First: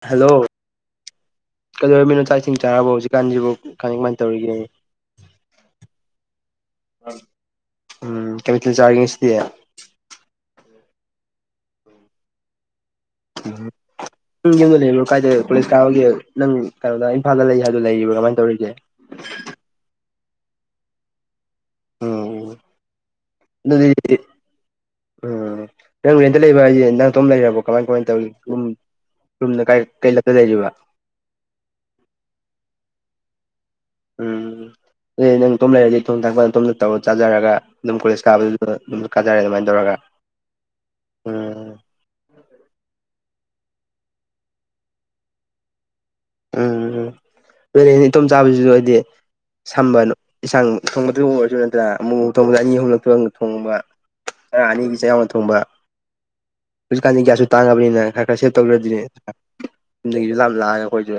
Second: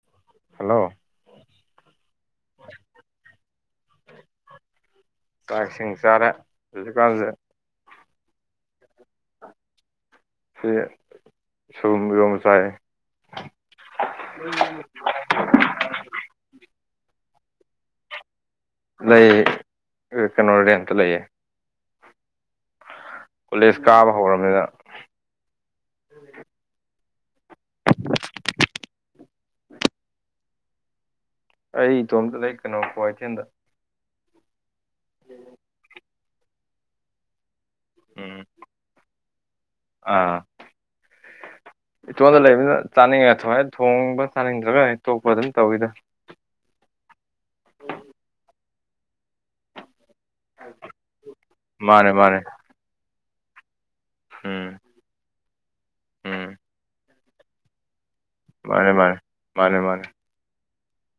hello hello ꯀꯩꯗꯧꯔꯕꯃꯤꯅꯣ ꯆꯥꯛ ꯏꯁꯤꯡ ꯆꯥꯔꯕ ꯍꯧꯖꯤꯛꯀꯥꯟꯁꯤꯕꯨ ꯀ ꯀꯃꯥꯏꯅ ꯇꯧꯔꯤꯒꯦ ꯆꯥꯛ ꯏꯁꯤꯡ ꯆꯥꯔꯦ ꯍꯧꯖꯤꯛꯀꯥꯟꯗ ꯎꯝ ꯀꯦꯃꯤꯇꯦꯜ ꯆꯥꯔꯒꯁꯤꯗꯤ ꯁꯤ ꯁꯨꯝ ꯌꯣꯝ ꯆꯥꯏ ꯎ ꯌꯦ ꯂꯩꯂ ꯀꯥꯏꯗ ꯀꯣꯂꯦꯁ ꯀꯥꯒꯦ ꯅꯪ ꯀꯩꯅꯣꯗ ꯏꯝꯐꯥꯜꯗ ꯂꯩ ꯍꯥꯏꯗꯣ ꯂꯩꯔꯤꯕ꯭ꯔꯥ ꯀꯃꯥꯏꯅ ꯇꯧꯔꯤꯒꯦ ꯂꯩ ꯀꯩꯅꯣꯗꯤ ꯑꯝꯇ ꯂꯩꯌꯦ ꯎꯝ ꯀꯣꯂꯦꯖ ꯗꯨꯗꯤ ꯀꯥꯕ ꯍꯧꯔꯕꯅꯤꯅ ꯎꯝ ꯅꯪ ꯅꯦꯟꯇ ꯂꯩꯕ ꯍꯥꯏꯁꯦ ꯅꯪꯇꯣꯝ ꯂꯩꯔꯕꯣ ꯀꯃꯥꯏ ꯀꯃꯥꯏꯅ ꯇꯧꯋ ꯔꯨꯝꯗ ꯀ ꯀꯩꯂꯛꯇ ꯂꯩꯔꯤꯕ ꯑꯩ ꯏꯇꯣꯝꯇ ꯂꯩ ꯀꯩꯅꯣ ꯀ꯭ꯋꯥꯊꯦꯜꯗ ꯎꯝ ꯑꯗꯨ ꯅꯪ ꯑꯇꯣꯝ ꯂꯩꯔꯗꯤ ꯊꯣꯡ ꯊꯥꯛꯄꯜ ꯑꯇꯣꯝꯗ ꯇꯧꯔ ꯆꯥꯖꯔꯒ ꯑꯗꯨꯝ ꯀꯣꯂꯦꯖ ꯎꯝ ꯀꯥꯕꯗꯨꯗ ꯑꯗꯨꯝ ꯀꯥꯖꯔꯦ ꯑꯗꯨꯃꯥꯏꯅ ꯇꯧꯔꯒ ꯎꯝ ꯏꯇꯣꯟꯗ ꯂꯩꯕꯅꯤꯅ ꯆꯥꯅꯤꯡꯉ ꯊꯃꯥꯏꯅ ꯊꯣꯡꯕ ꯆꯥꯅꯤꯡꯗ꯭ꯔꯒ ꯇꯣꯛꯄ ꯑꯗꯨꯝ ꯇꯧꯋꯤꯗ ꯎꯝꯝ ꯂꯣꯏꯔꯅꯤ ꯏꯇꯣꯝ ꯆꯥꯕꯁꯤꯗ ꯑꯩꯗꯤ ꯁꯝꯕꯅꯨ ꯏꯟꯥꯡ ꯊꯣꯡꯕꯗꯨꯕꯨ ꯑꯣꯏꯔꯁꯨ ꯅꯠꯇꯅ ꯃꯥꯅꯦ ꯑꯃꯨꯛ ꯑꯃꯨꯛ ꯃꯥꯅꯦ ꯊꯣꯡꯕꯗ ꯑꯅꯤ ꯑꯍꯨꯝꯂꯛꯇ ꯊꯣꯡꯕ ꯎꯝ ꯑꯅꯤꯒꯤꯁ ꯌꯥꯝꯅ ꯊꯣꯡꯕ ꯎꯝ ꯀꯥꯟꯗ ꯒ꯭ꯌꯥꯁꯁꯨ ꯇꯥꯡꯉꯕꯅꯤꯅ ꯈꯔ ꯈꯔ ꯁꯦꯞ ꯃꯥꯅꯦ ꯇꯧꯖ꯭ꯔꯗꯤꯅꯦ ꯃꯥꯅꯦ ꯃꯥꯅꯦ ꯃꯥꯅꯦ ꯌꯨꯝꯗꯒꯤꯁꯨ ꯂꯥ ꯂꯥꯛꯑꯒ ꯑꯩꯈꯣꯏꯁꯨ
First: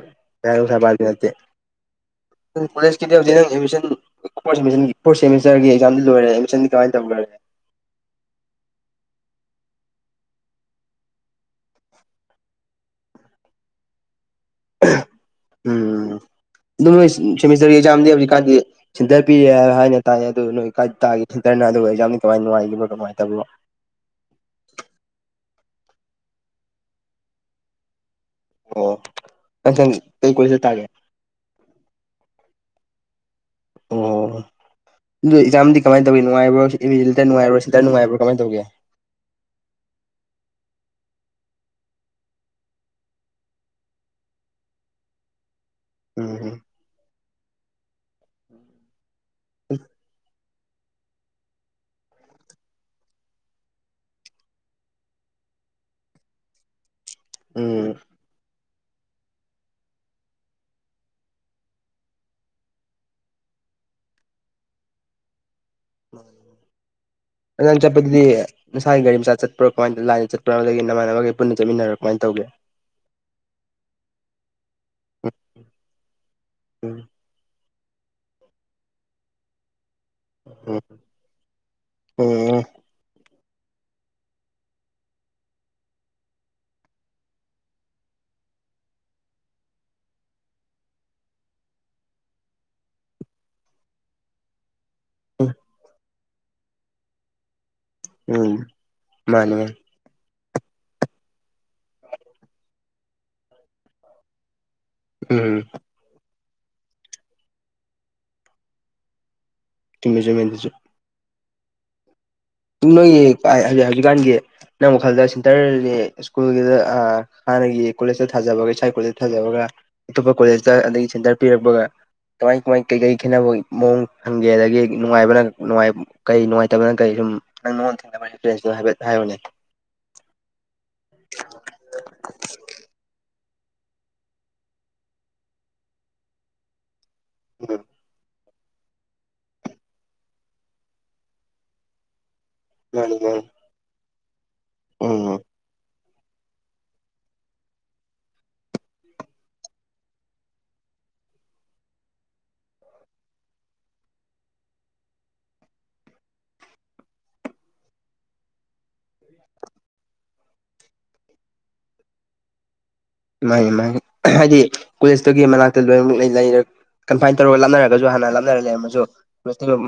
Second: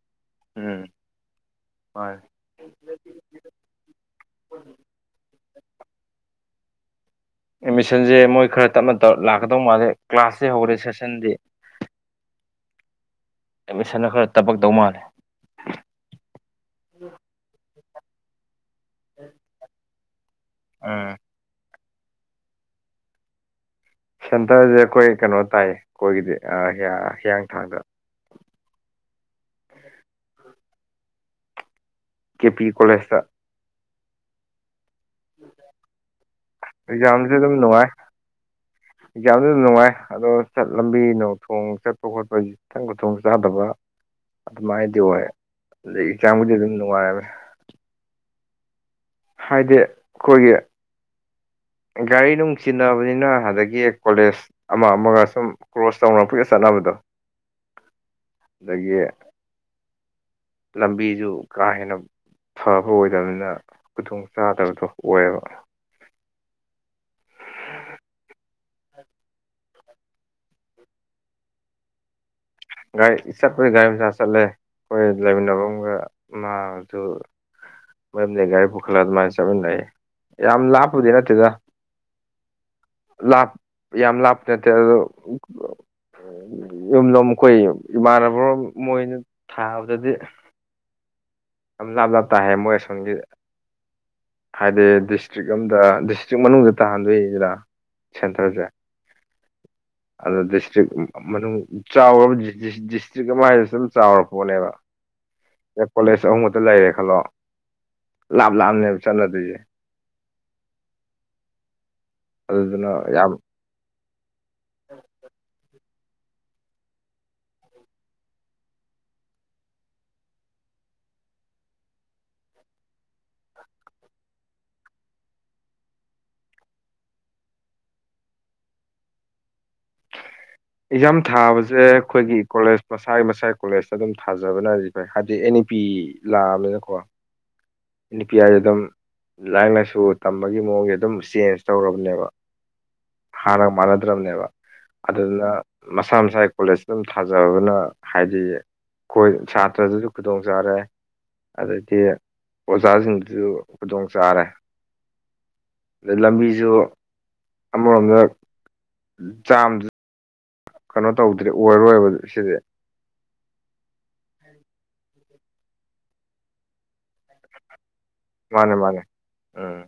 ꯎꯝ ꯔꯁꯥꯄꯥꯥꯅꯠꯇꯦ ꯃꯥꯅꯦ ꯅꯪ ꯀꯣꯂꯦꯖꯀꯤꯗꯤ ꯍꯧꯖꯤꯛ ꯅꯪ ꯑꯦꯗꯃꯤꯁꯟ ꯐꯣꯔꯠꯦꯃꯤꯁꯇꯔꯒꯤ ꯑꯦꯛꯖꯥꯝꯗꯤ ꯂꯣꯏꯔꯦ ꯑꯦꯗꯃꯤꯁꯟꯗꯤ ꯀꯃꯥꯏꯅ ꯇꯧ ꯂꯣꯏꯔꯦ ꯑꯦꯠꯃꯤꯁꯟꯁꯦ ꯃꯣꯏ ꯈꯔ ꯇꯞꯅ ꯂꯥꯛꯀꯗꯧ ꯃꯥꯜꯂꯦ ꯀ꯭ꯂꯥꯁꯇ ꯍꯧꯔꯦ ꯁꯦꯁꯟꯗꯤ [unintelligible] ꯑꯦꯠꯃꯤꯁꯟꯅ ꯈꯔ ꯊꯕꯛ ꯇꯧ ꯃꯥꯜꯂꯦ ꯎꯝ ꯑꯗꯨꯝꯣꯏ ꯁꯦꯃꯤꯁꯇꯔꯒꯤ ꯑꯦꯛꯖꯥꯝꯗꯤ ꯍꯧꯖꯤꯛꯀꯥꯟꯗꯤ ꯁꯤꯟꯊꯔ ꯄꯤꯔꯦ ꯍꯥꯏ ꯍꯥꯏꯅ ꯇꯥꯏ ꯑꯗꯨꯣ ꯅꯣꯏ ꯀꯥꯏ ꯎꯝ ꯇꯥꯒꯦ ꯈꯟꯇꯅ ꯑꯗꯨꯒ ꯑꯩꯛꯖꯥꯝ ꯀꯃꯥꯏ ꯅꯨꯡꯉꯥꯏꯈꯤꯕꯅ ꯅꯨꯡꯉꯥꯏꯇꯕ꯭ꯔꯣ ꯁꯦꯟꯇꯔꯁꯦ ꯑꯩꯈꯣꯏ ꯀꯩꯅꯣ ꯇꯥꯏꯌꯦ ꯑꯩꯈꯣꯏꯒꯤꯗꯤ ꯍꯤꯌꯥꯡꯊꯥꯡꯗ ꯑꯣ ꯅꯪꯊꯪ ꯀꯩ ꯀꯣꯏ ꯆꯠ ꯇꯥꯒꯦ ꯀꯦ ꯄꯤ ꯀꯣꯂꯦꯁ ꯑꯣ ꯑꯗꯨ ꯑꯦꯛꯖꯥꯝꯗꯤ ꯀꯃꯥꯏꯅ ꯇꯧꯒꯦ ꯅꯨꯡꯉꯥꯏꯕ꯭ꯔꯣ ꯏꯇꯔ ꯑꯦꯛꯖꯥꯝꯁꯦ ꯅꯨꯡꯉꯥꯏꯕ꯭ꯔꯣ ꯁꯤꯗ ꯅꯨꯡꯉꯥꯏꯕ꯭ꯔꯣ ꯀꯃꯥꯏꯅ ꯇꯧꯒꯦ ꯑꯦꯛꯖꯥꯝꯗꯨꯗ ꯅꯨꯡꯉꯥꯏ ꯑꯗꯣ ꯆꯠ ꯂꯝꯕꯤ ꯊꯣꯡ ꯆꯠꯄ ꯈꯣꯠꯄꯁꯤ ꯏꯊꯪ ꯈꯨꯊꯣꯡ ꯆꯥꯗꯕ ꯑꯗꯨꯃꯥꯏꯅꯗꯤ ꯑꯣꯏ ꯑꯗꯨꯩ ꯌꯦꯟꯁꯥꯡꯕꯨꯗꯤ ꯎꯝ ꯑꯗꯨꯝ ꯅꯨꯡꯉꯥꯏꯔꯝꯃꯦ ꯍꯥꯏꯗꯤ ꯑꯩꯈꯣꯏꯒꯤ ꯒꯥꯔꯤ ꯅꯨꯡꯁꯤꯟꯅꯅꯕꯅꯤꯅ ꯑꯗꯒꯤ ꯀꯣꯂꯦꯖ ꯑꯃ ꯑꯃꯒ ꯁꯨꯝ ꯀ꯭ꯔꯣꯁ ꯇꯧꯅꯕ ꯄꯤꯒ ꯆꯠꯅꯕꯗꯣ ꯎ ꯑꯗꯒꯤ ꯂꯝꯕꯤꯁꯨ ꯀꯥ ꯍꯦꯟꯅ ꯐꯕ ꯑꯣꯏꯗꯕꯅꯤꯅ ꯈꯨꯗꯣꯡ ꯆꯥꯗꯕꯗꯣ ꯑꯣꯏꯌꯦꯕ ꯅꯅ ꯆꯄꯗꯤꯗꯤ ꯅꯁꯥꯒꯤꯒꯥꯔꯤ ꯃꯆꯥ ꯆꯠꯄ꯭ꯔꯣ ꯀꯃꯥꯏꯅ ꯂꯥꯏꯅ ꯆꯠꯄ꯭ꯔꯣ ꯑꯗꯒꯤ ꯅꯃꯥꯟꯅꯕꯈꯒꯤ ꯄꯨꯟꯅ ꯆꯠꯃꯤꯟꯅꯔꯣ ꯀꯃꯥꯏꯅ ꯇꯧꯒꯦ ꯒꯥꯔꯤ ꯆꯠꯄꯩ ꯒꯥꯔꯤ ꯃꯆꯥ ꯆꯠꯂꯦ ꯑꯩꯈꯣꯏ ꯂꯩꯃꯤꯟꯅꯕꯒ ꯃꯥ ꯎꯝ ꯑꯗꯨ ꯃꯣꯏꯨꯝꯗꯒꯤ ꯒꯥꯔꯤ ꯄꯨꯈꯠꯂꯒ ꯑꯗꯨꯃꯥꯏꯅ ꯆꯠꯃꯤꯟꯅꯩ ꯌꯥꯝ ꯎꯝ ꯂꯥꯞꯄꯗꯤ ꯅꯠꯇꯦꯗ ꯎꯝ ꯂꯥꯞ ꯌꯥꯝ ꯂꯥꯞ ꯅꯠꯇꯦ ꯑꯣ ꯌꯨꯝ ꯌꯝ ꯑꯩꯈꯣꯏ ꯏꯃꯥꯟꯅꯕ ꯃꯣꯏꯅ ꯊꯥꯕꯗꯗꯤ ꯌꯥꯝ ꯂꯥꯞ ꯂꯥꯞ ꯇꯥꯏꯍ ꯃꯣꯏ ꯑꯁꯣꯝꯒꯤ ꯍꯥꯏꯗꯤ ꯗꯤꯁꯇ꯭ꯔꯤꯛ ꯎꯝ ꯑꯝꯗꯁ ꯍꯧꯛ ꯃꯅꯨꯡꯗ ꯇꯥꯍꯟꯗꯣꯏꯁꯤꯅ ꯎꯝ ꯁꯦꯟꯇꯔꯁꯦ ꯃꯥꯅꯤ ꯃꯥꯅꯤ ꯑꯗꯣ ꯗꯤꯁꯇ꯭ꯔꯤꯛ ꯃꯅꯨꯡ ꯆꯥꯎꯔꯕ ꯗꯤꯁꯇ꯭ꯔꯤꯛ ꯑꯃ ꯍꯥꯏꯔ ꯁꯝ ꯆꯥꯎꯔꯕ ꯄꯣꯠꯅꯦꯕ ꯎꯝ ꯀꯣꯂꯦꯖ ꯑꯍꯨꯝꯃꯛꯇ ꯂꯩꯔꯦ ꯈꯜꯂꯣ ꯂꯥꯞ ꯂꯥꯞꯅꯦꯕ ꯆꯠꯅꯗꯣꯏꯁꯦ ꯆꯨꯝꯃꯦ ꯆꯨꯝꯃꯦ ꯑꯗꯨꯁꯨ ꯑꯗꯨꯗꯨꯅ ꯅꯣꯏꯒꯤ ꯌꯥꯝ ꯍꯧ ꯍꯧꯖꯤꯛꯀꯥꯟꯒꯤ ꯅꯪ ꯋꯥꯈꯜꯗ ꯁꯦꯟꯇꯔꯁꯤ ꯁ꯭ꯀꯨꯜꯒꯤꯗ ꯍꯥꯟꯅꯒꯤ ꯀꯣꯂꯦꯖꯇ ꯊꯥꯖꯕꯒ ꯏꯁꯥꯏ ꯀꯣꯂꯦꯖꯇ ꯊꯥꯖꯕꯒ ꯑꯇꯣꯞꯄ ꯀꯣꯂꯦꯖꯇ ꯑꯗꯒꯤ ꯁꯦꯟꯇꯔ ꯄꯤꯔꯛꯄꯒ ꯀꯃꯥꯏ ꯀꯃꯥꯏ ꯀꯩꯀꯩ ꯈꯦꯠꯅꯕ ꯃꯑꯣꯡ ꯐꯪꯒꯦ ꯑꯗꯒꯤ ꯅꯨꯡꯉꯥꯏꯕ꯭ꯔꯥ ꯅꯨꯡꯉꯥꯏ ꯀꯔꯤ ꯅꯨꯡꯉꯥꯏꯇꯕ ꯅꯪ ꯀꯔꯤ ꯁꯨꯝ ꯅꯪ ꯅꯉꯣꯟꯗ ꯊꯦꯡꯅꯕ ꯑꯦꯛꯁꯄꯤꯔꯦꯟꯁꯇꯨ ꯍꯥꯏꯐꯦꯠ ꯍꯥꯏꯔꯝꯑꯣꯅꯦ ꯑꯦꯛꯖꯥꯝ ꯊꯥꯕꯁꯦ ꯑꯩꯈꯣꯏꯒꯤ ꯀꯣꯂꯦꯖ ꯃꯁꯥꯒꯤ ꯃꯁꯥꯒꯤ ꯀꯣꯂꯦꯖꯇ ꯑꯗꯨꯝ ꯊꯥꯖꯕꯅꯗꯤ ꯐꯩ ꯍꯥꯏꯗꯤ ꯑꯦꯟ ꯏ ꯄꯤ ꯂꯥꯛꯑꯕꯅꯤꯅꯀꯣ ꯎꯝ ꯅꯨꯄꯤꯌꯥꯁꯦ ꯑꯗꯨꯝ ꯂꯥꯏꯔꯤꯛ ꯂꯥꯏꯁꯨ ꯇꯝꯕꯒꯤ ꯃꯑꯣꯡꯁꯦ ꯑꯗꯨꯝ ꯆꯦꯟꯖ ꯇꯧꯔꯕꯅꯦꯕ ꯃꯥꯅꯤ ꯃꯥꯅꯤ ꯍꯥꯟꯅꯒ ꯃꯥꯟꯅꯗ꯭ꯔꯕꯅꯦꯕ ꯎꯝ ꯑꯗꯨꯗꯨꯅ ꯃꯁꯥ ꯃꯁꯥꯒꯤ ꯀꯣꯂꯦꯖꯇ ꯑꯗꯨꯝ ꯊꯥꯖꯕꯅ ꯍꯥꯏꯗꯤ ꯑꯩꯈꯣꯏ ꯁꯥꯇ꯭ꯔꯗꯨꯁꯨ ꯈꯨꯗꯣꯡ ꯆꯥꯔꯦ ꯑꯗꯩꯗꯤ ꯑꯣꯖꯥꯁꯤꯡꯗꯨꯁꯨ ꯈꯨꯗꯣꯡ ꯆꯥꯔꯦ ꯑꯗꯩ ꯂꯝꯕꯤꯁꯨ ꯑꯃꯔꯣꯝꯗ ꯆꯥꯝ ꯀꯩꯅꯣ ꯇꯧꯗ꯭ꯔꯦ ꯑꯣꯏꯔꯔꯣꯏꯕ ꯁꯤꯗꯤ ꯃꯥꯅꯤ ꯃꯥꯅꯤ ꯍꯥꯏꯗꯤ ꯀꯣꯂꯦꯖꯇꯨꯒꯤ ꯃꯅꯥꯛꯇ ꯂꯣꯏꯅ ꯂꯩꯔ ꯀꯟꯐꯥꯏ [inaudible] ꯇꯧꯔ ꯂꯞꯅꯔꯒꯁꯨ ꯍꯥꯟꯅ ꯇꯧꯔ ꯂꯩ ꯃꯥꯅꯦ ꯑꯗꯨ ꯃꯥꯅꯦ ꯎꯝ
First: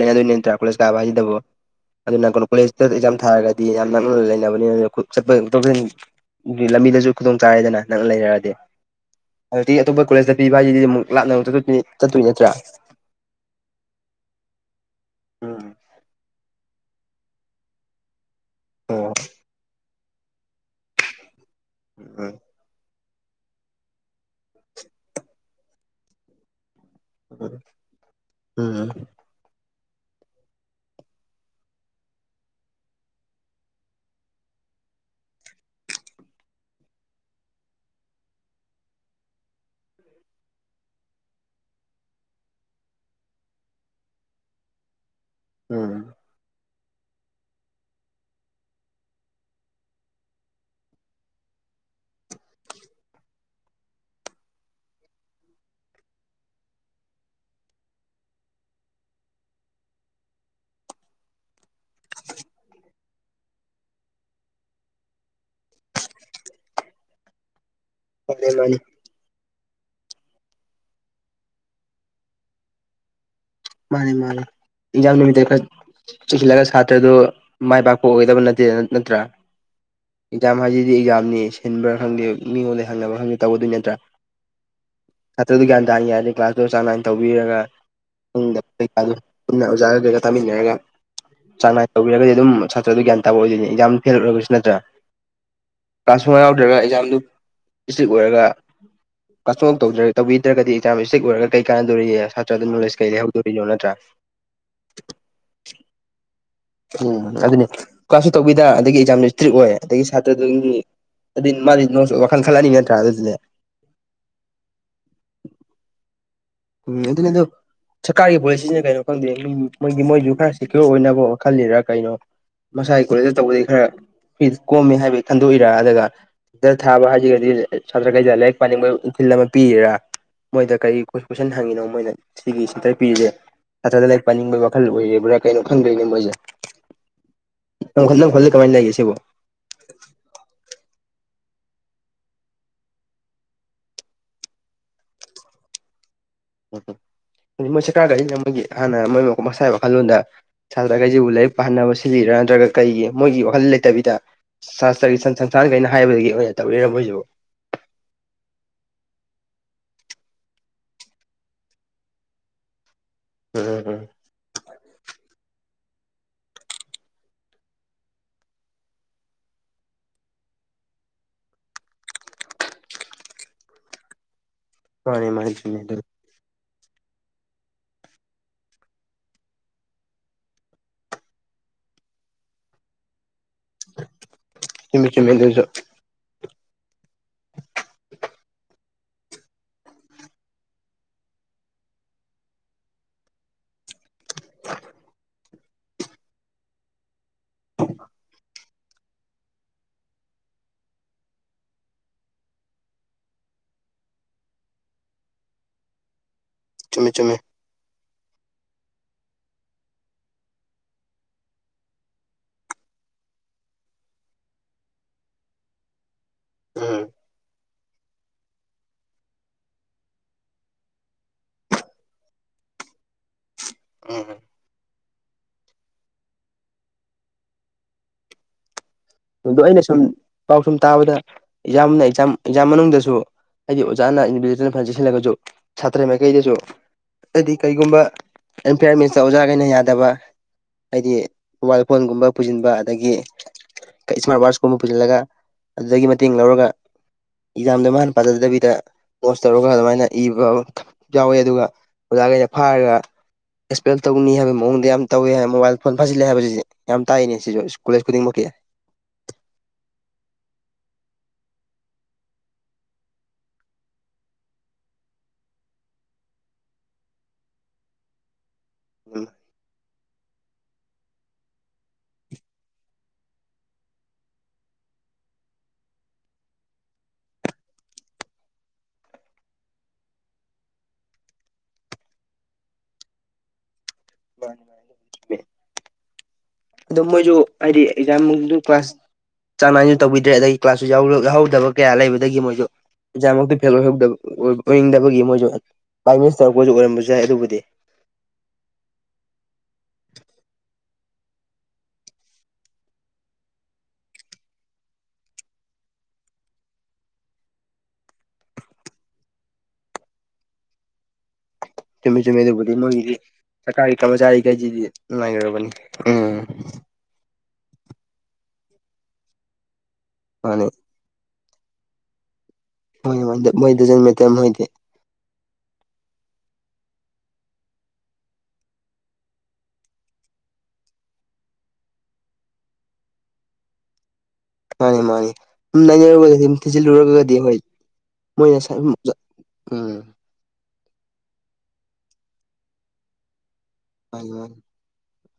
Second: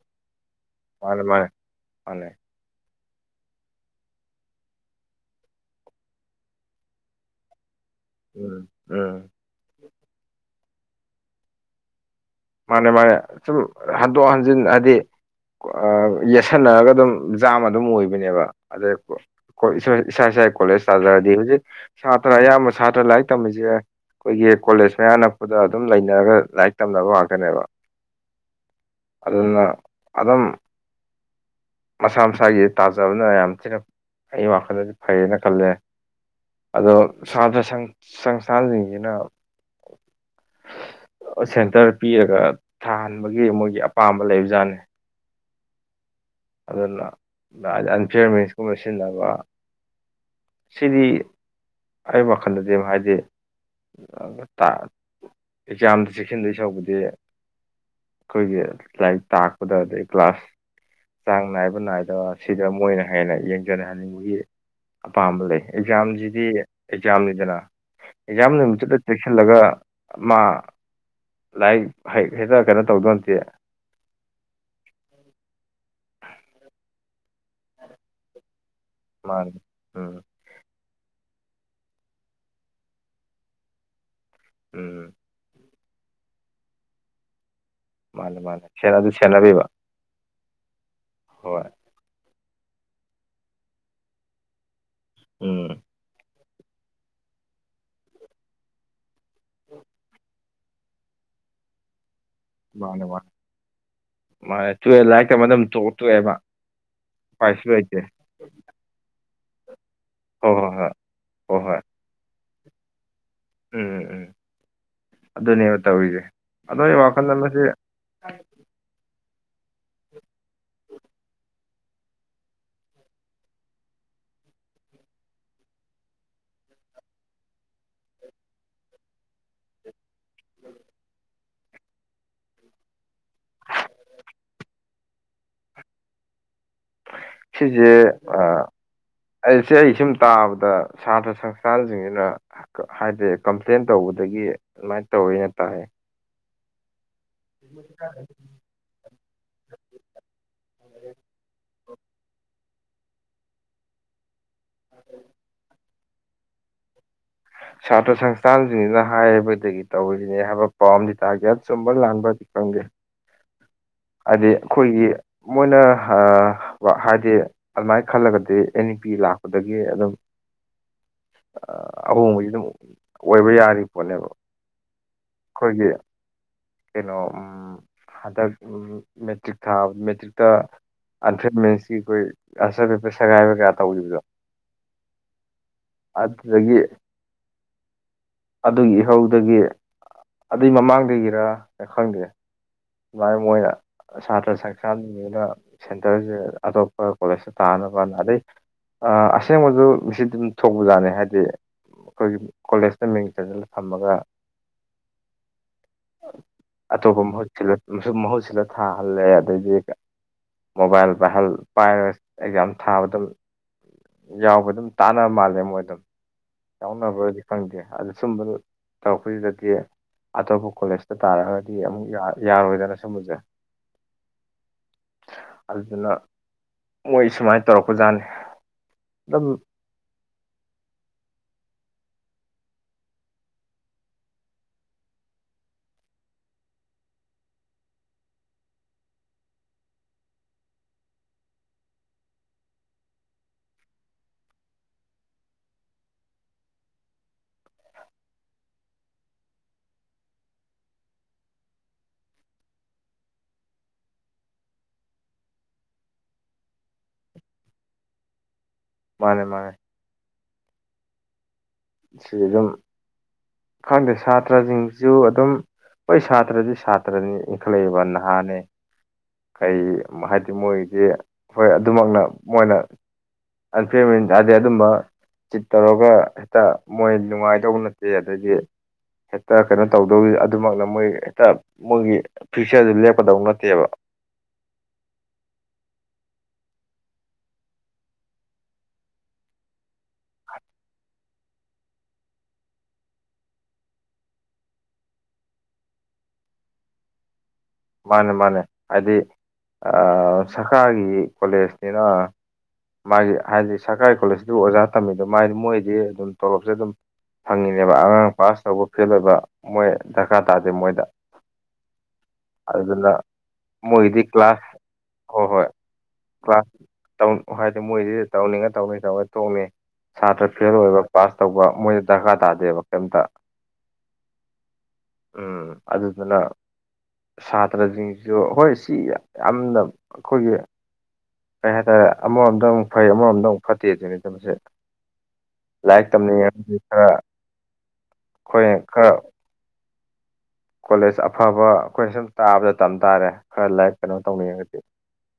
[inaudible] ꯅꯠꯇ ꯀꯣꯦ ꯀꯥꯕ ꯃꯥꯅꯦ ꯍꯥꯏꯁꯤꯗꯕꯨ ꯃꯥꯅꯦ ꯃꯥꯅꯦ ꯑꯗꯨ ꯀꯣꯂꯦꯖꯇ ꯑꯦꯛꯖꯥꯝ ꯊꯥꯔꯒꯗꯤ ꯌꯥꯝ ꯅꯛꯅ ꯂꯩꯅꯕꯅꯤ ꯑꯗꯨ ꯆꯠꯄ ꯂꯝꯕꯤꯗꯁꯨ ꯈꯨꯗꯣꯡ ꯆꯥꯔꯦꯗꯅ ꯅꯪꯅ ꯂꯩꯅꯔꯗꯤ ꯎꯝ ꯎꯝ ꯑꯗꯨꯗꯤ ꯑꯇꯣꯞꯄ ꯀꯣꯂꯦꯖꯇ ꯄꯤꯕ ꯍꯥꯏꯁꯤꯗꯤ ꯑꯃꯨꯛ ꯂꯞꯅ ꯆꯠꯇꯣꯏꯅꯦ ꯅꯠꯇ꯭ꯔꯥ ꯃꯥꯅꯦ ꯃꯥꯅꯦ ꯁꯨꯝ ꯍꯟꯗꯣꯛ ꯍꯟꯖꯤꯟ ꯍꯥꯏꯗꯤ ꯎꯝ ꯌꯦꯠꯁꯟꯅꯔꯒ ꯑꯗꯨꯝ ꯖꯥꯝ ꯑꯗꯨꯝ ꯑꯣꯏꯕꯅꯦꯕ ꯑꯗ ꯑꯣ ꯏꯁꯥ ꯏꯁꯥ ꯀꯣꯂꯦꯖ ꯇꯥꯖꯔꯗꯤ ꯍꯧꯖꯤꯛ ꯎꯝ ꯁꯥꯇ꯭ꯔ ꯑꯌꯥꯝꯕ ꯁꯥꯇ꯭ꯔ ꯂꯥꯏꯔꯤꯛ ꯇꯝꯃꯤꯁꯦ ꯑꯩꯈꯣꯏꯒꯤ ꯀꯣꯂꯦꯖ ꯃꯌꯥ ꯅꯛꯄꯗ ꯑꯗꯨꯝ ꯂꯩꯅꯔꯒ ꯂꯥꯏꯔꯤꯛ ꯇꯝꯅꯕ ꯉꯥꯛ ꯎꯝ ꯑꯗꯨꯅ ꯑꯗꯨꯝ ꯃꯁꯥ ꯃꯁꯥꯒꯤ ꯇꯥꯖꯕꯅ ꯌꯥꯝ ꯊꯤꯅ ꯑꯩ ꯋꯥꯈꯜꯗꯗꯤ ꯐꯩꯌꯦꯅ ꯈꯜꯂꯦ ꯑꯗꯣ ꯁꯥꯇ꯭ꯔ ꯁꯪꯁꯊꯥꯟꯁꯤꯡꯁꯤꯅ ꯁꯦꯟꯇꯔ ꯄꯤꯔꯒ ꯊꯥꯍꯟꯕꯒꯤ ꯃꯣꯏꯒꯤ ꯑꯄꯥꯝꯕ ꯂꯩꯕ ꯖꯥꯠꯅꯦ ꯎꯝ ꯑꯗꯨꯅ ꯍꯥꯏꯗꯤ ꯑꯟꯐꯤꯌꯔ ꯃꯤꯟꯁꯀꯨꯝꯕ ꯁꯤꯖꯤꯟꯅꯕ ꯁꯤꯗꯤ ꯑꯩ ꯋꯥꯈꯜꯗꯗꯤ ꯍꯥꯏꯗꯤ ꯑꯦꯛꯖꯥꯝꯗ ꯆꯦꯛꯁꯤꯟꯗꯣꯏ ꯁꯔꯨꯛꯄꯨꯗꯤ ꯑꯩꯈꯣꯏꯒꯤ ꯂꯥꯏꯔꯤꯛ ꯇꯥꯛꯄꯗ ꯑꯗꯩ ꯀ꯭ꯂꯥꯁ ꯆꯥꯡ ꯅꯥꯏꯕ ꯅꯥꯏꯗꯕ ꯁꯤꯗ ꯃꯣꯏꯅ ꯍꯦꯟꯅ ꯌꯦꯡꯖꯥꯟꯍꯟꯅꯤꯡꯕꯒꯤ ꯑꯄꯥꯝꯕ ꯂꯩ ꯑꯦꯛꯖꯥꯝꯁꯤꯗꯤ ꯑꯦꯛꯖꯥꯝꯅꯤꯗꯅ ꯃꯥꯅꯦ ꯑꯦꯛꯖꯥꯝ ꯃꯥꯅꯦ ꯅꯨꯃꯤꯠꯇꯨꯗ ꯆꯦꯛꯁꯤꯜꯂꯒ ꯃꯥ ꯂꯥꯏꯔꯤꯛ ꯍ ꯍꯦꯛꯇ ꯀꯩꯅꯣ ꯇꯧꯗꯧ ꯅꯠꯇꯦ ꯃꯥꯅꯦ ꯃꯥꯅꯤ ꯌꯦꯛꯖꯥꯝ ꯅꯨꯃꯤꯇ ꯈꯛ ꯆꯤꯁꯤꯜꯂꯒ ꯁꯥꯇ꯭ꯔꯗꯨ ꯃꯥꯏ ꯄꯥꯛꯄ ꯑꯣꯏꯒꯗꯕ ꯅꯠꯇꯦ ꯅꯠꯇ꯭ꯔꯥ ꯃꯥꯅꯤ ꯎꯝ ꯑꯦꯛꯖꯥꯝ ꯍꯥꯏꯁꯤꯗꯤ ꯑꯦꯛꯖꯥꯝꯅꯤ ꯁꯤꯟꯕ꯭ꯔꯥ ꯈꯪꯗꯦ ꯃꯤꯉꯣꯟꯗ ꯍꯪꯅꯕ ꯈꯪꯗꯦ ꯇꯧꯒꯗꯣꯏ ꯅꯠꯇ꯭ꯔꯥ ꯎꯝꯝ ꯁꯥꯠꯇ꯭ꯔꯥꯗꯣ ꯒ꯭ꯌꯥꯟ ꯇꯥꯅ ꯌꯥꯔꯗꯤ ꯀ꯭ꯂꯥꯁ ꯇꯣ ꯆꯥꯡ ꯂꯥꯏꯅ ꯇꯧꯕꯤꯔꯒ ꯃꯥꯅꯦ ꯃꯥꯅꯦ ꯁꯦꯟ ꯑꯗꯨ ꯀꯩ ꯁꯦꯟꯅꯕꯤꯕ ꯄꯨꯟꯅ ꯑꯣꯖꯥꯒ ꯀꯩꯀꯥ ꯇꯥꯃꯤꯟꯅꯔꯒ ꯍꯣꯏ ꯆꯥꯡ ꯅꯥꯏ ꯇꯧꯕꯤꯔꯒꯗꯤ ꯑꯗꯨꯝ ꯑꯗꯨ ꯒ꯭ꯌꯥꯟ ꯇꯕꯥ ꯑꯣꯢꯗꯣꯢꯅꯦ ꯑꯦꯛꯖꯥꯝ ꯐꯦꯜ ꯑꯣꯏꯔꯒꯁꯨ ꯅꯠꯇꯥ ꯎꯝ ꯇꯥꯟꯐꯔ ꯌꯥꯎꯗ꯭ꯔꯒ ꯑꯦꯛꯖꯥꯝꯗꯨ ꯏꯁꯇ꯭ꯔꯤꯛ ꯑꯣꯏꯔꯒ ꯀ꯭ꯂꯥꯁ ꯁꯨꯡꯇꯧ ꯇꯧꯕꯤ ꯅꯠꯇ꯭ꯔꯒꯗꯤ ꯑꯦꯛꯖꯥꯝ ꯏꯁꯇ꯭ꯔꯤꯛ ꯑꯣꯏꯒ ꯀꯩ ꯀꯥꯟꯅꯗꯣꯔꯤꯌꯦ ꯁꯥꯇ꯭ꯔꯗ ꯅꯣꯂꯦꯖ ꯃꯥꯅꯦ ꯀꯩ ꯃꯥꯅꯦ ꯂꯩꯍꯧꯗꯣꯅꯣ ꯅꯠꯇ꯭ꯔꯥ ꯃꯥꯅꯦ ꯇꯨꯌꯦꯜ ꯂꯥꯏꯔꯤꯛꯀꯩ ꯃꯇꯝꯗ ꯇꯣꯛꯑꯦꯕ ꯎꯝ ꯎꯄꯥꯏꯁꯨ ꯑꯗꯨꯅꯤ ꯂꯩꯇꯦ ꯀ꯭ꯂꯥꯁꯁꯨ ꯇꯧꯕꯤꯗ ꯑꯗꯒꯤ ꯑꯦꯛꯖꯥꯝꯁꯨ ꯏꯁꯇ꯭ꯔꯤꯛ ꯑꯣꯏ ꯑꯗꯒꯤ ꯍꯣꯏ ꯍꯣꯏ ꯁꯥꯇ꯭ꯔꯗꯨꯒꯤ ꯍꯣꯏ ꯑꯗꯨꯗꯤ ꯍꯣꯏ ꯍꯣꯏ ꯃꯥꯗꯤ ꯅꫭꯁ ꯋꯥꯈꯜ ꯈꯜꯂꯥꯛꯅꯤ ꯅꯠꯇ꯭ꯔꯥ ꯑꯗꯨꯗꯤ ꯎꯝ ꯎꯝ ꯑꯗꯨꯅꯦꯕ ꯇꯧꯔꯤꯁꯦ ꯑꯗꯣ ꯎꯝ ꯑꯩ ꯑꯗꯨꯅꯦ ꯋꯥꯈꯜꯗ ꯑꯗꫭ ꯃꯁꯤ ꯁꯔꯀꯥ꯭ꯔꯒꯤ ꯄꯣꯂꯤꯁꯤꯅ ꯀꯩꯅꯣ ꯈꯪꯗꯦ ꯃꯣꯏꯒꯤ ꯃꯣꯏꯁꯨ ꯈꯔ ꯁꯦꯀ꯭ꯌꯣꯔ ꯑꯣꯏꯅꯕ ꯈꯜꯂꯤꯔꯥ ꯀꯩꯅꯣ ꯃꯁꯥꯒꯤ ꯀꯣꯂꯦꯖꯇ ꯇꯧꯕꯗꯤ ꯈꯔ ꯐꯤ ꯀꯣꯝꯃꯦ ꯍꯥꯏꯕꯒꯤ ꯈꯟꯗꯣꯛꯏꯔ ꯑꯗꯨꯒ [unintelligible] ꯊꯥꯕ ꯍꯥꯏꯁꯤꯔꯒꯗꯤ ꯁꯥꯇ꯭ꯔꯈꯩꯗ ꯂꯥꯏꯔꯤꯛ ꯄꯥꯅꯤꯡꯕ ꯏꯊꯤꯜ ꯑꯃ ꯄꯤꯔꯤꯔꯥ ꯃꯣꯏꯗ ꯀꯩ ꯀꯣꯏꯁꯟ ꯍꯪꯉꯤꯅꯣ ꯃꯣꯏꯅ ꯁꯤꯒꯤ ꯁꯦꯟꯇꯔ ꯄꯤꯔꯤꯁꯦ ꯅꯠꯇ꯭ꯔꯒꯥ ꯂꯥꯏꯔꯤꯛ ꯄꯥꯅꯤꯡꯕꯒꯤ ꯋꯥꯈꯜ ꯑꯣꯏꯔꯤꯕ꯭ꯔꯥ ꯀꯩꯅꯣ ꯈꯪꯗꯣꯏꯅꯦ ꯃꯣꯏꯁꯦ ꯁꯤꯁꯦ ꯅꯪꯋꯈꯥꯜ ꯋꯈꯥꯜ ꯀꯃꯥꯏ ꯂꯩꯒꯦ ꯁꯤꯕꯨ ꯑꯩꯁꯦ ꯑꯩ ꯁꯨꯝ ꯇꯥꯕꯗ ꯁꯥꯇ꯭ꯔ ꯁꯪꯁꯊꯥꯟꯁꯤꯡꯁꯤꯅ ꯍꯥꯏꯗꯤ ꯀꯝꯄ꯭ꯂꯦꯟ ꯇꯧꯕꯗꯒꯤ ꯑꯗꯨꯃꯥꯏꯅ ꯇꯧꯋꯦꯅ ꯇꯥꯏ ꯎꯝꯝ ꯃꯣꯏ ꯁꯔꯀꯥ꯭ꯔꯗ ꯑꯩꯅ ꯃꯣꯏꯒꯤ ꯍꯥꯟꯅ ꯃꯣꯏ ꯃꯁꯥꯒꯤ ꯋꯥꯈꯜꯂꯣꯟꯗ ꯁꯥꯇ꯭ꯔꯈꯩꯁꯤꯕꯨ ꯂꯥꯏꯔꯤꯛ ꯄꯥꯍꯟꯅꯕ ꯁꯤꯜꯂꯤꯕ꯭ꯔꯥ ꯅꯠꯇ꯭ꯔꯒ ꯀꯩꯒꯤ ꯃꯣꯏꯒꯤ ꯋꯥꯈꯜ ꯂꯩꯇꯕꯤꯗ ꯁꯥꯇ꯭ꯔꯒꯤ ꯁꯪꯁꯊꯥꯟꯈꯩꯅ ꯍꯥꯏꯕꯗꯒꯤ ꯑꯣꯏꯅ ꯇꯧꯔꯤꯔꯥ ꯃꯣꯏꯁꯤꯕꯨ ꯁꯥꯇ꯭ꯔ ꯁꯪꯁꯊꯥꯟꯁꯤꯡꯁꯤꯅ ꯍꯥꯏꯕꯗꯒꯤ ꯇꯧꯔꯤꯅꯦ ꯍꯥꯏꯕ ꯄꯥꯎꯝ ꯑꯃꯗꯤ ꯇꯥꯈꯤ ꯑꯗꯨ ꯑꯆꯨꯝꯕ ꯂꯥꯟꯕꯗꯤ ꯈꯪꯗꯦ ꯎꯝꯝ ꯍꯥꯏꯗꯤ ꯑꯩꯈꯣꯏꯒꯤ ꯃꯣꯏꯅ ꯍꯥ ꯍꯥꯏꯗꯤ ꯑꯗꯨꯃꯥꯏꯅ ꯈꯜꯂꯒꯗꯤ ꯑꯦ ꯅꯤ ꯄꯤ ꯂꯥꯛꯄꯗꯒꯤ ꯑꯗꯨꯝ [inaudible] ꯑꯍꯣꯡꯕꯁꯤ ꯑꯗꯨꯝ ꯑꯣꯏꯕ ꯌꯥꯔꯤ ꯄꯣꯠꯅꯦꯕ ꯃꯥꯅꯤ ꯃꯥꯅꯤ ꯆꯨꯝꯃꯤ ꯑꯩꯈꯣꯏꯒꯤ ꯑꯗꯨ ꯀꯩꯅꯣ ꯎꯝ ꯍꯟꯗꯛ ꯃꯦꯇ꯭ꯔꯤꯛ ꯊꯥꯕ ꯃꯦꯇ꯭ꯔꯤꯛꯇ ꯑꯟꯐꯦꯌꯥꯔ ꯃꯤꯟꯁꯀꯤ ꯑꯩꯈꯣꯏ ꯑꯟꯁꯔ ꯄꯦꯄꯔ ꯁꯒꯥꯏꯕꯒ ꯇꯧꯈꯤꯕꯗꯣ ꯆꯨꯝꯃꯤ ꯆꯨꯝꯃꯤ ꯑꯗꯨꯁꯨ ꯑꯗꯨꯗꯒꯤ ꯑꯗꯨꯒꯤ ꯏꯍꯧꯗꯒꯤ ꯑꯗꯨꯏ ꯃꯃꯥꯡꯗꯒꯤꯔ ꯈꯪꯗꯦ ꯑꯗꯨꯃꯥꯏꯅ ꯃꯣꯏꯅ ꯁꯥꯇ꯭ꯔ ꯁꯪꯁꯊꯥꯟꯅꯤꯅ ꯁꯦꯟꯇꯔꯁꯦ ꯑꯇꯣꯞꯄ ꯍꯣꯏ ꯀꯣꯂꯦꯖꯇ ꯇꯥꯅꯕ ꯑꯗꯩ ꯑꯁꯦꯡꯕꯁꯨ ꯃꯤꯁꯤ ꯑꯗꯨꯝ ꯊꯣꯛꯄꯖꯥꯠꯅꯤ ꯍꯥꯏꯗꯤ ꯑꯩꯈꯣꯏꯒꯤ ꯀꯣꯂꯦꯖꯇ ꯃꯤꯡ ꯆꯥꯟꯁꯤꯡꯂꯥꯒ ꯊꯝꯃꯒ ꯆꯨꯝꯃꯤ ꯑꯇꯣꯞꯄ ꯆꯨꯝꯃꯤ ꯃꯍꯨꯠ ꯁꯤ ꯃꯍꯨꯠ ꯁꯤꯜꯂ ꯊꯥꯍꯜꯂꯦ ꯑꯗꯩꯗꯤ ꯃꯣꯕꯥꯏꯜ ꯄꯥꯏꯍꯜ ꯄꯥꯏꯔꯒ ꯑꯦꯛꯖꯥꯝ ꯊꯥꯕ ꯑꯗꯨꯝ ꯌꯥꯎꯕ ꯑꯗꯨꯝ ꯇꯥꯟꯅꯕ ꯃꯥꯜꯂꯦ ꯃꯣꯏꯗꫭ ꯎꯝ ꯌꯥꯎꯅꯕꯗꯤ ꯈꯪꯗꯦ ꯑꯗꯨ ꯁꯨꯝꯕ ꯇꯧꯔꯄꯁꯤꯗꯗꯤ ꯑꯇꯣꯞꯄ ꯀꯣꯂꯦꯖꯇ ꯇꯥꯔꯒꯗꯤ ꯑꯃꯨꯛ ꯌꯥꯔꯣꯏꯗꯅ ꯁꯨꯝꯕꯁꯦ ꯎꯝ ꯑꯗꯨꯗꯨꯅ ꯃꯣꯏ ꯁꯨꯃꯥꯏꯅ ꯇꯧꯔꯛꯄꯖꯥꯠꯅꯤ ꯑꯗꯨꯝ ꯑꯗꯣ ꯑꯩꯅ ꯁꯨꯝ ꯄꯥꯎ ꯁꯨꯝ ꯇꯥꯕꯗ ꯑꯦꯛꯖꯥꯝꯅ ꯑꯦꯛꯖꯥꯝ ꯑꯦꯛꯖꯥꯝ ꯃꯅꯨꯡꯗꯁꯨ ꯍꯥꯏꯗꯤ ꯑꯣꯖꯥꯅ ꯏꯟꯕꯤꯖꯤꯂꯦꯇꯔꯅ ꯐꯅ ꯆꯦꯁꯤꯜꯂꯒꯁꯨ ꯁꯥꯇ꯭ꯔ ꯃꯥꯏꯀꯩꯗꯁꯨ ꯍꯥꯏꯗꯤ ꯀꯔꯤꯒꯨꯝꯕ ꯑꯦꯟꯐꯤꯌꯥꯔꯃꯦꯟꯁꯇ ꯑꯣꯖꯥꯈꯩꯅ ꯌꯥꯗꯕ ꯍꯥꯏꯗꯤ ꯃꯣꯕꯥꯏꯜ ꯐꯣꯟꯒꯨꯝꯕ ꯄꯨꯁꯤꯟꯕ ꯑꯗꯒꯤ ꯏꯁꯃꯥꯔꯠ ꯋꯥꯠꯆꯀꯨꯝꯕ ꯄꯨꯁꯤꯜꯂꯒ ꯑꯗꯨꯗꯒꯤ ꯃꯇꯦꯡ ꯂꯧꯔꯒ ꯑꯦꯛꯖꯥꯝꯗ ꯃꯥ ꯄꯥꯖꯗꯕꯤꯗ ꯄꯣꯁ ꯇꯧꯔꯒ ꯑꯗꯨꯃꯥꯏꯅ ꯏꯕ ꯌꯥꯎꯋꯦ ꯑꯗꯨꯒ ꯑꯣꯖꯥꯈꯩꯅ ꯐꯥꯔꯒ ꯑꯦꯛꯄꯦꯜ ꯇꯧꯅꯤ ꯍꯥꯏꯕ ꯃꯑꯣꯡꯗ ꯌꯥꯝ ꯇꯧꯋꯤ ꯍꯥꯏ ꯃꯣꯕꯥꯏꯜ ꯐꯣꯟ ꯐꯥꯖꯤꯜꯂꯦ ꯍꯥꯏꯕꯁꯤꯗꯤ ꯌꯥꯝ ꯇꯥꯏꯅꯦ ꯁꯤꯁꯨ ꯁ꯭ꯨꯂꯦꯖ ꯈꯨꯗꯤꯡꯃꯛꯀꯤ ꯃꯥꯅꯦ ꯃꯥꯅꯦ ꯁꯤ ꯑꯗꯨꯝ ꯈꯪꯗꯦ ꯁꯥꯇ꯭ꯔꯁꯤꯡꯁꯨ ꯑꯗꯨꯝ ꯍꯣꯏ ꯁꯥꯇ꯭ꯔꯗꯤ ꯁꯥꯇ꯭ꯔꯅꯤ ꯏꯟꯈꯠꯂꯛꯏꯕ ꯅꯍꯥꯅꯦ ꯀꯩ ꯁꯨꯝ ꯍꯥꯏꯗꯤ ꯃꯣꯏꯒꯤ ꯍꯣꯏ ꯑꯗꯨꯃꯛꯅ ꯃꯣꯏꯅ ꯑꯟꯐꯤꯔꯃꯦꯟ ꯇꯥꯗꯗꯤ ꯑꯗꯨꯝꯕ ꯆꯤꯠ ꯇꯧꯔꯒ ꯇ ꯃꯣꯏ ꯅꯨꯡꯉꯥꯏꯗꯧꯕ ꯅꯠꯇꯦ ꯑꯗꯒꯤ ꯍꯦꯛꯇ ꯀꯩꯅꯣ ꯇꯧꯗꯧꯔꯤ ꯑꯗꯨꯃꯛꯅ ꯃꯣꯏ ꯍꯦꯛꯇ ꯃꯣꯏꯒꯤ ꯐꯤꯌꯨꯆꯔꯗꯨ ꯂꯦꯞꯀꯗꯧ ꯅꯠꯇꯦꯕ ꯃꯥꯅꯤ ꯃꯥꯅꯦ ꯑꯣ ꯃꯣꯏꯁꯨ ꯍꯥꯏꯗꯤ ꯑꯦꯛꯖꯥꯝ ꯀ꯭ꯂꯥꯁ ꯆꯥꯡ ꯅꯥꯏꯅꯁꯨ ꯇꯧꯕꯤꯗ꯭ꯔꯦ ꯑꯗꯒꯤ ꯀ꯭ꯂꯥꯁꯁꯨ ꯌꯥꯎꯍꯧꯗꯕ ꯀꯌꯥ ꯂꯩꯕꯗꯒꯤ ꯃꯣꯏꯁꯨ ꯑꯦꯛꯖꯥꯝꯃꯛꯇꯤ ꯐꯦꯜ ꯑꯣꯏꯍꯧꯗꯕ ꯑꯣꯏꯅꯤꯡꯗꯕꯒꯤ ꯃꯣꯏꯁꯨ ꯥꯏ ꯃꯤꯟꯁ ꯇꯧꯔꯛꯄꯁꯨ ꯑꯣꯏꯔꯝꯕꯁꯨ ꯌꯥꯏ ꯑꯗꯨꯕꯨꯗꯤ ꯃꯥꯅꯦ ꯃꯥꯅꯦ ꯍꯥꯏꯗꯤ ꯁꯔꯀꯥꯔꯒꯤ ꯀꯣꯂꯦꯖꯅꯤꯅ ꯃꯥꯒꯤ ꯍꯥꯏꯗꯤ ꯁꯔꯀꯥꯔꯒꯤ ꯀꯣꯂꯦꯖꯇꯗꯤ ꯑꯣꯖꯥ ꯇꯝꯃꯤꯗꯣ ꯃꯥꯗꯤ ꯃꯣꯏꯗꯤ ꯑꯗꯨꯝ ꯇꯣꯂꯣꯞꯁꯦ ꯑꯗꯨꯝ ꯐꯪꯉꯤꯅꯦꯕ ꯑꯉꯥꯡ ꯄꯥꯁ ꯇꯧꯕ ꯐꯦꯜ ꯑꯣꯏꯕ ꯃꯣꯏ ꯗꯔꯀꯥꯔ ꯇꯥꯗꯦ ꯃꯣꯏꯗ ꯆꯨꯝꯃꯦ ꯆꯨꯝꯃꯦ ꯑꯗꯨꯕꯨꯗꯤ ꯑꯗꯨꯅ ꯃꯣꯏꯒꯤꯗꯤ ꯁꯔꯀꯥꯔꯒꯤ ꯃꯣꯏꯒꯤꯗꯤ ꯀ꯭ꯂꯥꯁ ꯀꯔꯃꯆꯥꯔꯤꯈꯩꯁꯤꯗꯤ ꯍꯣꯏ ꯍꯣꯏ ꯅꯨꯡꯉꯥꯏꯅꯔꯕꯅꯤ ꯎꯝ ꯀ꯭ꯂꯥꯁ ꯍꯥꯏꯗꯤ ꯃꯣꯏꯁꯤ ꯇꯧꯅꯤꯡꯉ ꯇꯧꯅꯤꯡꯉ ꯇꯧꯅꯤ ꯇꯣꯡꯅꯤꯡ ꯁꯥꯇ꯭ꯔ ꯃꯥꯅꯦ ꯐꯦꯜ ꯑꯣꯏꯕ ꯄꯥꯁ ꯇꯧꯕ ꯃꯣꯏꯗ ꯗꯔꯀꯥꯔ ꯇꯥꯗꯦꯕ ꯍꯣꯏ ꯀꯩꯝꯇ ꯃꯣꯏꯗꯖꯟ ꯃꯇꯣꯏꯗꯤꯦ ꯎꯝ ꯑꯗꯨꯗꯨꯅ ꯁꯥꯇ꯭ꯔꯁꯤꯡꯁꯨ ꯍꯣꯏ ꯁꯤ ꯌꯥꯝꯅ ꯑꯩꯈꯣꯏꯒꯤ ꯀꯩ ꯍꯥꯏꯇꯥꯔꯦ ꯑꯃꯔꯣꯝꯗ ꯑꯃꯨꯛ ꯐꯩ ꯑꯃꯔꯣꯝꯗ ꯑꯃꯨꯛ ꯐꯠꯇꯦ ꯑꯗꯨꯅꯤꯠꯇꯕꯁꯦ ꯃꯥꯅꯤ ꯃꯥꯅꯤ ꯁꯨꯝ ꯅꯩꯅꯔꯨꯔꯒꯗꯤ ꯑꯗꯨꯝ ꯈꯔ ꯊꯤꯖꯤꯜꯂꯨꯔꯒꯒꯗꯤ ꯍꯣꯏ ꯃꯣꯏꯅ ꯑꯩꯈꯣꯏꯅ ꯈꯔ ꯎꯝ ꯀꯣꯂꯦꯖ ꯑꯐꯕ ꯑꯩꯈꯣꯏꯅ ꯁꯨꯝ ꯇꯥꯕꯗ ꯇꯝ ꯇꯥꯔꯦ ꯈꯔ ꯂꯥꯏꯔꯤꯛ ꯀꯩꯅꯣ ꯃꯥꯅꯤ ꯃꯥꯅꯤ ꯇꯧꯅꯤꯡꯒꯗꯤ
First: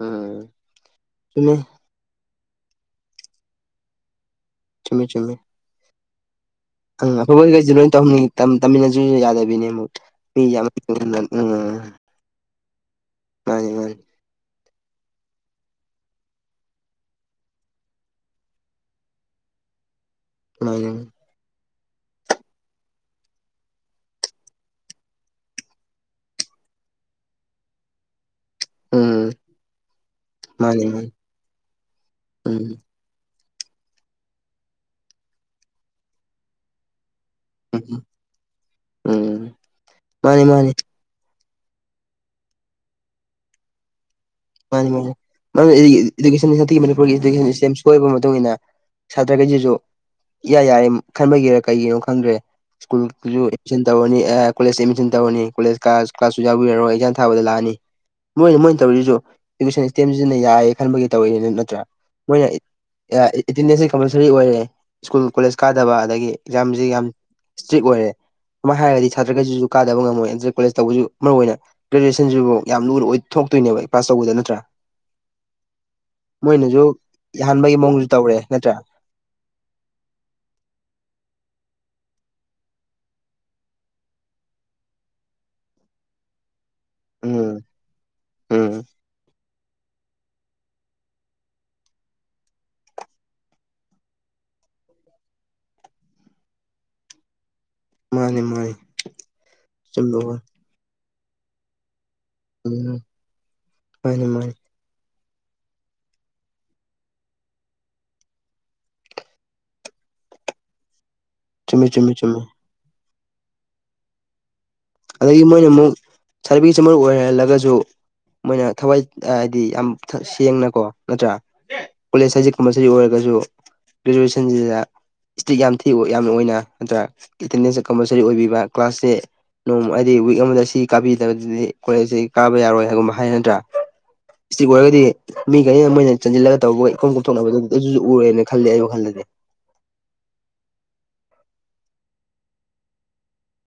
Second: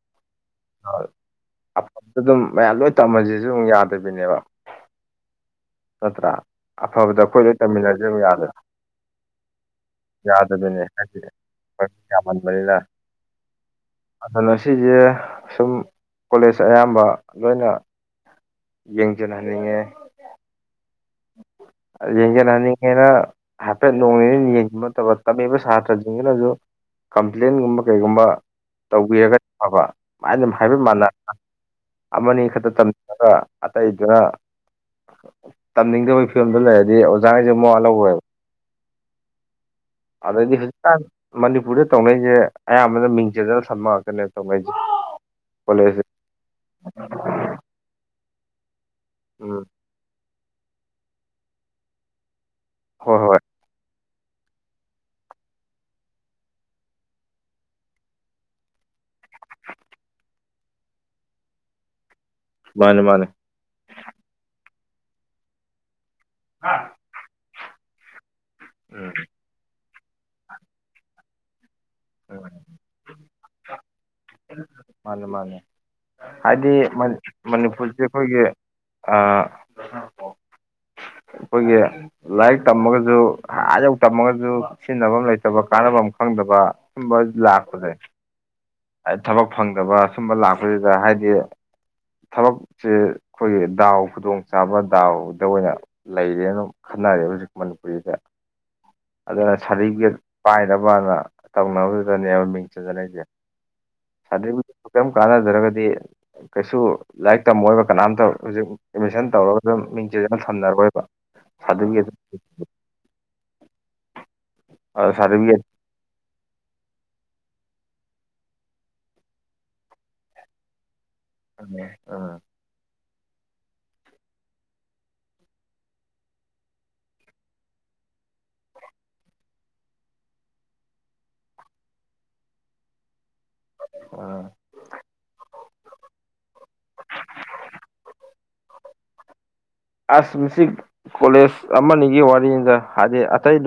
ꯎꯝ ꯑ ꯆꯨꯝꯃꯦ ꯑꯗꯨ ꯑꯗꯨꯝ ꯃꯌꯥꯝ ꯂꯣꯏ ꯇꯝꯃꯟꯁꯤꯁꯨ ꯑꯗꯨꯝ ꯌꯥꯗꯕꯤꯅꯦꯕ ꯆꯨꯝꯃꯦ ꯆꯨꯝꯃꯦ ꯅꯠꯇꯔ ꯑꯪ ꯍꯧꯕꯣꯏꯜꯈꯩꯁꯨ ꯂꯣꯏ ꯇꯧꯍꯟꯅꯤꯡ ꯇꯝꯃꯤꯟꯅꯁꯨ ꯌꯥꯗꯕꯤꯅꯤ ꯑꯃꯨꯛ ꯃꯤ ꯎꯝ ꯀꯌꯥꯝꯃꯟ ꯂꯩꯗ ꯃꯥ ꯃꯥ ꯑꯗꯨꯅ ꯁꯤꯁꯦ ꯁꯨꯝ ꯀꯣꯂꯦꯖ ꯑꯌꯥꯝꯕ ꯂꯣꯏꯅ ꯌꯦꯡꯁꯤꯟꯍꯟꯅꯤꯡꯉꯦ ꯎ [unintelligible] ꯌꯦꯡꯁꯤꯟꯍꯟꯅꯤꯡꯉꯦꯅ ꯍꯥꯏꯐꯦꯠ ꯅꯣꯡ ꯅꯤꯅꯤ ꯌꯦꯡꯁꯤꯟꯕ ꯃꯇꯝꯕ ꯇꯝꯃꯤꯕ ꯁꯥꯇ꯭ꯔꯁꯤꯡꯁꯤꯅꯁꯨ ꯀꯝꯄ꯭ꯂꯦꯟꯒꯨꯝꯕ ꯀꯩꯒꯨꯝꯕ ꯎꯝ ꯇꯧꯕꯤꯔꯒ ꯐꯕ ꯑꯗꯨꯃꯥꯏꯅ ꯑꯗꯨꯝ ꯍꯥꯏꯕ ꯃꯥꯅꯤ ꯃꯥꯟꯅ ꯃꯥꯅꯤ ꯑꯃꯅꯤ ꯎꯝ ꯈꯛꯇ ꯑꯗꯨꯒ ꯑꯇꯩꯗꯨꯅ ꯇꯝꯅꯤꯡꯗꯕꯒꯤ ꯐꯤꯕꯝꯗꯣ ꯂꯩꯔꯗꯤ ꯑꯣꯖꯥꯈꯁꯦ ꯃꯣꯋꯥ ꯎꯝ ꯂꯧꯔꯦꯕ ꯎꯝ ꯃꯥꯅꯤ ꯑꯗꯩꯗꯤ ꯃꯥꯅꯤ ꯍꯧꯖꯤꯛꯀꯥꯟ ꯃꯅꯤꯄꯨꯔꯗ ꯇꯧꯅꯔꯤꯁꯦ ꯑꯌꯥꯝꯕꯅ ꯃꯤꯡ ꯆꯗꯅ ꯁꯝꯃꯛꯑꯀꯅꯦ ꯃꯥꯅꯤ ꯃꯥꯅꯤ ꯏꯀꯦꯁꯟꯟꯤ ꯃꯅꯤꯄꯨꯔꯒꯤ ꯏꯗꯨꯀꯦꯁꯟ ꯁꯤꯁꯇꯦꯝ ꯁꯣꯏꯕ ꯃꯇꯨꯡ ꯏ ꯃꯇꯨꯡꯏꯟꯅ ꯎꯝ ꯁꯇ꯭ꯔꯥꯒꯩꯖꯤꯖꯨ ꯌꯥꯏ ꯌꯥꯏ ꯈꯟꯕꯒꯤꯔ ꯀꯩꯒꯤꯅꯣ ꯈꯪꯗ꯭ꯔꯦ ꯍꯣꯏ ꯍꯣꯏ ꯁ꯭ꯀꯨꯜꯁꯨ ꯑꯦꯗꯃꯤꯁꯟ ꯇꯧꯔꯅꯤ ꯀꯣꯂꯦꯖ ꯑꯦꯗꯃꯤꯁꯟ ꯇꯧꯔꯅꯤ ꯀꯣꯂꯦꯖꯥꯁ ꯀ꯭ꯂꯥꯁꯁꯨ ꯌꯥꯎꯕꯤꯔꯣꯏ ꯑꯦꯛꯖꯥ ꯊꯥꯕꯗ ꯂꯥꯛꯑꯅꯤ ꯃꯣꯏꯅ ꯃꯣꯏꯅ ꯇꯧꯔꯤꯁꯤꯁꯨ ꯏꯗꯨꯀꯦꯁꯟ ꯁꯤꯁꯇꯦꯝꯁꯤꯖꯤꯅ ꯌꯥꯏꯌꯦ ꯈꯟꯕꯒꯤ ꯇꯧꯋꯏꯅꯤꯅ ꯅꯠꯇ꯭ꯔꯥ ꯃꯣꯏꯅ ꯃꯥꯅꯦ ꯃꯥꯅꯦ ꯑꯦꯇꯦꯟꯗꯦꯟꯁꯁ ꯀꯝꯄꯜꯁꯔꯤ ꯑꯣꯏꯔꯦ ꯁ꯭ꯀꯨꯜ ꯀꯣꯂꯦꯖ ꯀꯥꯗꯕ ꯑꯗꯒꯤ ꯑꯦꯛꯖꯥꯝꯁꯤ ꯌꯥꯝ ꯏꯁꯇ꯭ꯔꯤꯛ ꯑꯣꯏꯔꯦ ꯑꯗꯨ ꯍꯥꯏꯔꯒꯗꯤ ꯎꯝ ꯁꯥꯇ꯭ꯔꯈꯩꯁꯤꯁꯨ ꯀꯥꯗꯕ ꯉꯝꯃꯣꯏ ꯑꯦꯟꯇ꯭ꯔ ꯀꯣꯂꯦꯖ ꯇꯧꯕꯁꯨ ꯃꯔꯨꯑꯣꯏ ꯑꯣꯏꯅ ꯎꯝ ꯒ꯭ꯔꯦꯖꯨꯑꯦꯁꯟꯁꯤꯕꯨ ꯌꯥꯝ ꯂꯨꯅ ꯑꯣꯏ ꯊꯣꯛꯇꯣꯏꯅꯦꯕ ꯑꯩ ꯄꯥꯁ ꯇꯧꯕꯗ ꯅꯠꯇ꯭ꯔꯥ ꯃꯥꯅꯤ ꯃꯥꯅꯦ ꯍꯥꯏꯗꯤ ꯃꯣꯏꯅꯁꯨ ꯌꯥꯍꯟꯕꯒꯤ ꯃꯅꯤꯄꯨꯔꯁꯦ ꯃꯑꯣꯡꯁꯨ ꯇꯧꯔꯦ ꯑꯩꯈꯣꯏꯒꯤ ꯅꯠꯇ꯭ꯔꯥ ꯑ ꯈꯣꯏꯒꯤ ꯂꯥꯏꯔꯤꯛ ꯇꯝꯃꯒꯁꯨ ꯍꯥꯌꯧ ꯇꯝꯃꯒꯁꯨ ꯁꯤꯖꯤꯟꯅꯐꯝ ꯂꯩꯇꯕ ꯀꯥꯟꯅꯕꯝ ꯈꯪꯗꯕ [unintelligible] ꯎꯝ ꯂꯥꯛꯄꯖꯦ ꯎꯝ ꯊꯕꯛ ꯐꯪꯗꯕ ꯁꯨꯝꯕ ꯂꯥꯛꯄꯁꯤꯗ ꯍꯥꯏꯗꯤ ꯊꯕꯛꯁꯦ ꯈꯣꯏꯒꯤ ꯗꯥꯎ ꯈꯨꯗꯣꯡ ꯆꯥꯕ ꯗꯥꯎꯗ ꯑꯣꯏꯍꯥꯕ ꯂꯩꯔꯦꯅ ꯈꯟꯅꯔꯦ ꯍꯧꯖꯤꯛ ꯃꯅꯤꯄꯨꯔꯤꯗ ꯃꯥꯅꯦ ꯃꯥꯅꯤ ꯑꯗꯨꯅ ꯁꯥꯔꯇꯤꯐꯤꯀꯦꯠ ꯆꯨꯝꯕ ꯋꯥ ꯄꯥꯏꯅꯕꯅ ꯇꯧꯅꯕꯗꯨꯗꯅꯦꯕ ꯃꯤꯡ ꯎꯝ ꯆꯠꯅ [unintelligible] ꯃꯥꯅꯤ ꯃꯥꯅꯤ ꯁꯔꯇꯐꯤ ꯀꯦꯝ ꯀꯥꯟꯅꯗ꯭ꯔꯒꯗꯤ ꯀꯩꯁꯨ ꯂꯥꯏꯔꯤꯛ ꯇꯝꯃꯣꯏꯕ ꯀꯅꯥꯝꯇ ꯍꯧꯖꯤꯛ ꯑꯦꯠꯃꯤꯁꯟ ꯇꯧꯔꯒ ꯑꯗꯨꯝ ꯃꯤꯡꯆꯦꯅ ꯊꯝꯅꯔꯣꯏꯕ ꯆꯨꯝꯃꯤ ꯆꯨꯝꯃꯤ ꯁꯥꯔꯇꯤꯐꯤꯀꯦꯠ ꯆꯨꯝꯃꯤ ꯑꯗꯒꯤ ꯁꯥꯔꯇꯤꯐꯤꯀꯦꯠ ꯃꯣꯏꯅꯃꯨꯛ ꯁꯥꯔꯇꯤꯐꯤꯀꯦꯠꯁ ꯃꯔꯨ ꯑꯣꯏꯍꯜꯂꯒꯁꯨ ꯃꯣꯏꯅ ꯊꯋꯥꯏ ꯍꯥꯏꯗꯤ ꯌꯥꯝ ꯁꯦꯡꯅꯀꯣ ꯅꯠꯇ꯭ꯔꯥ ꯀꯣꯂꯦꯖ ꯍꯥꯏꯁ ꯀꯝꯄꯜꯁꯔꯤ ꯑꯣꯏꯔꯒꯁꯨ ꯒ꯭ꯔꯦꯖꯨꯋꯦꯁꯟꯁꯤꯗ ꯏꯁꯇ꯭ꯔꯤꯛ ꯌꯥꯝ ꯊꯤ ꯌꯥꯝꯅ ꯑꯣꯏꯅ ꯅꯠꯇ꯭ꯔꯒ ꯑꯦꯇꯦꯟꯗꯦꯟꯁꯁꯦ ꯀꯝꯄꯜꯁꯔꯤ ꯑꯣꯏꯕꯤꯕ ꯀ꯭ꯂꯥꯁꯁꯦ ꯅꯣꯡ ꯑꯩꯗꯤ ꯋꯤꯛ ꯑꯃꯗ ꯁꯤ ꯀꯥꯕꯤꯗꯕꯗꯨꯗꯤ ꯀꯣꯂꯦꯖꯁꯤ ꯀꯥꯕ ꯌꯥꯔꯣꯏ ꯍꯥꯏꯒꯨꯝꯕ ꯍꯥꯏꯅꯗ꯭ꯔꯥ [unintelligible] ꯏꯁꯇꯤꯛ ꯑꯣꯏꯔꯒꯗꯤ ꯃꯤ ꯈꯩꯅ ꯃꯣꯏꯅ ꯆꯟꯁꯤꯜꯂꯒ ꯇꯧꯕꯒ ꯏꯀꯣꯡ ꯀꯣꯝꯊꯣꯛꯅꯕꯗꯨ ꯑꯗꯨꯁꯨ ꯎꯔꯦꯅ ꯈꯜꯂꯦ ꯑꯩ ꯋꯥꯈꯜꯗꯗꯤ ꯑꯁ ꯃꯁꯤ ꯀꯣꯂꯦꯖ ꯑꯃꯅꯤꯒꯤ ꯋꯥꯔꯤꯗ ꯍꯥꯏꯗꯤ ꯑꯇꯩꯗ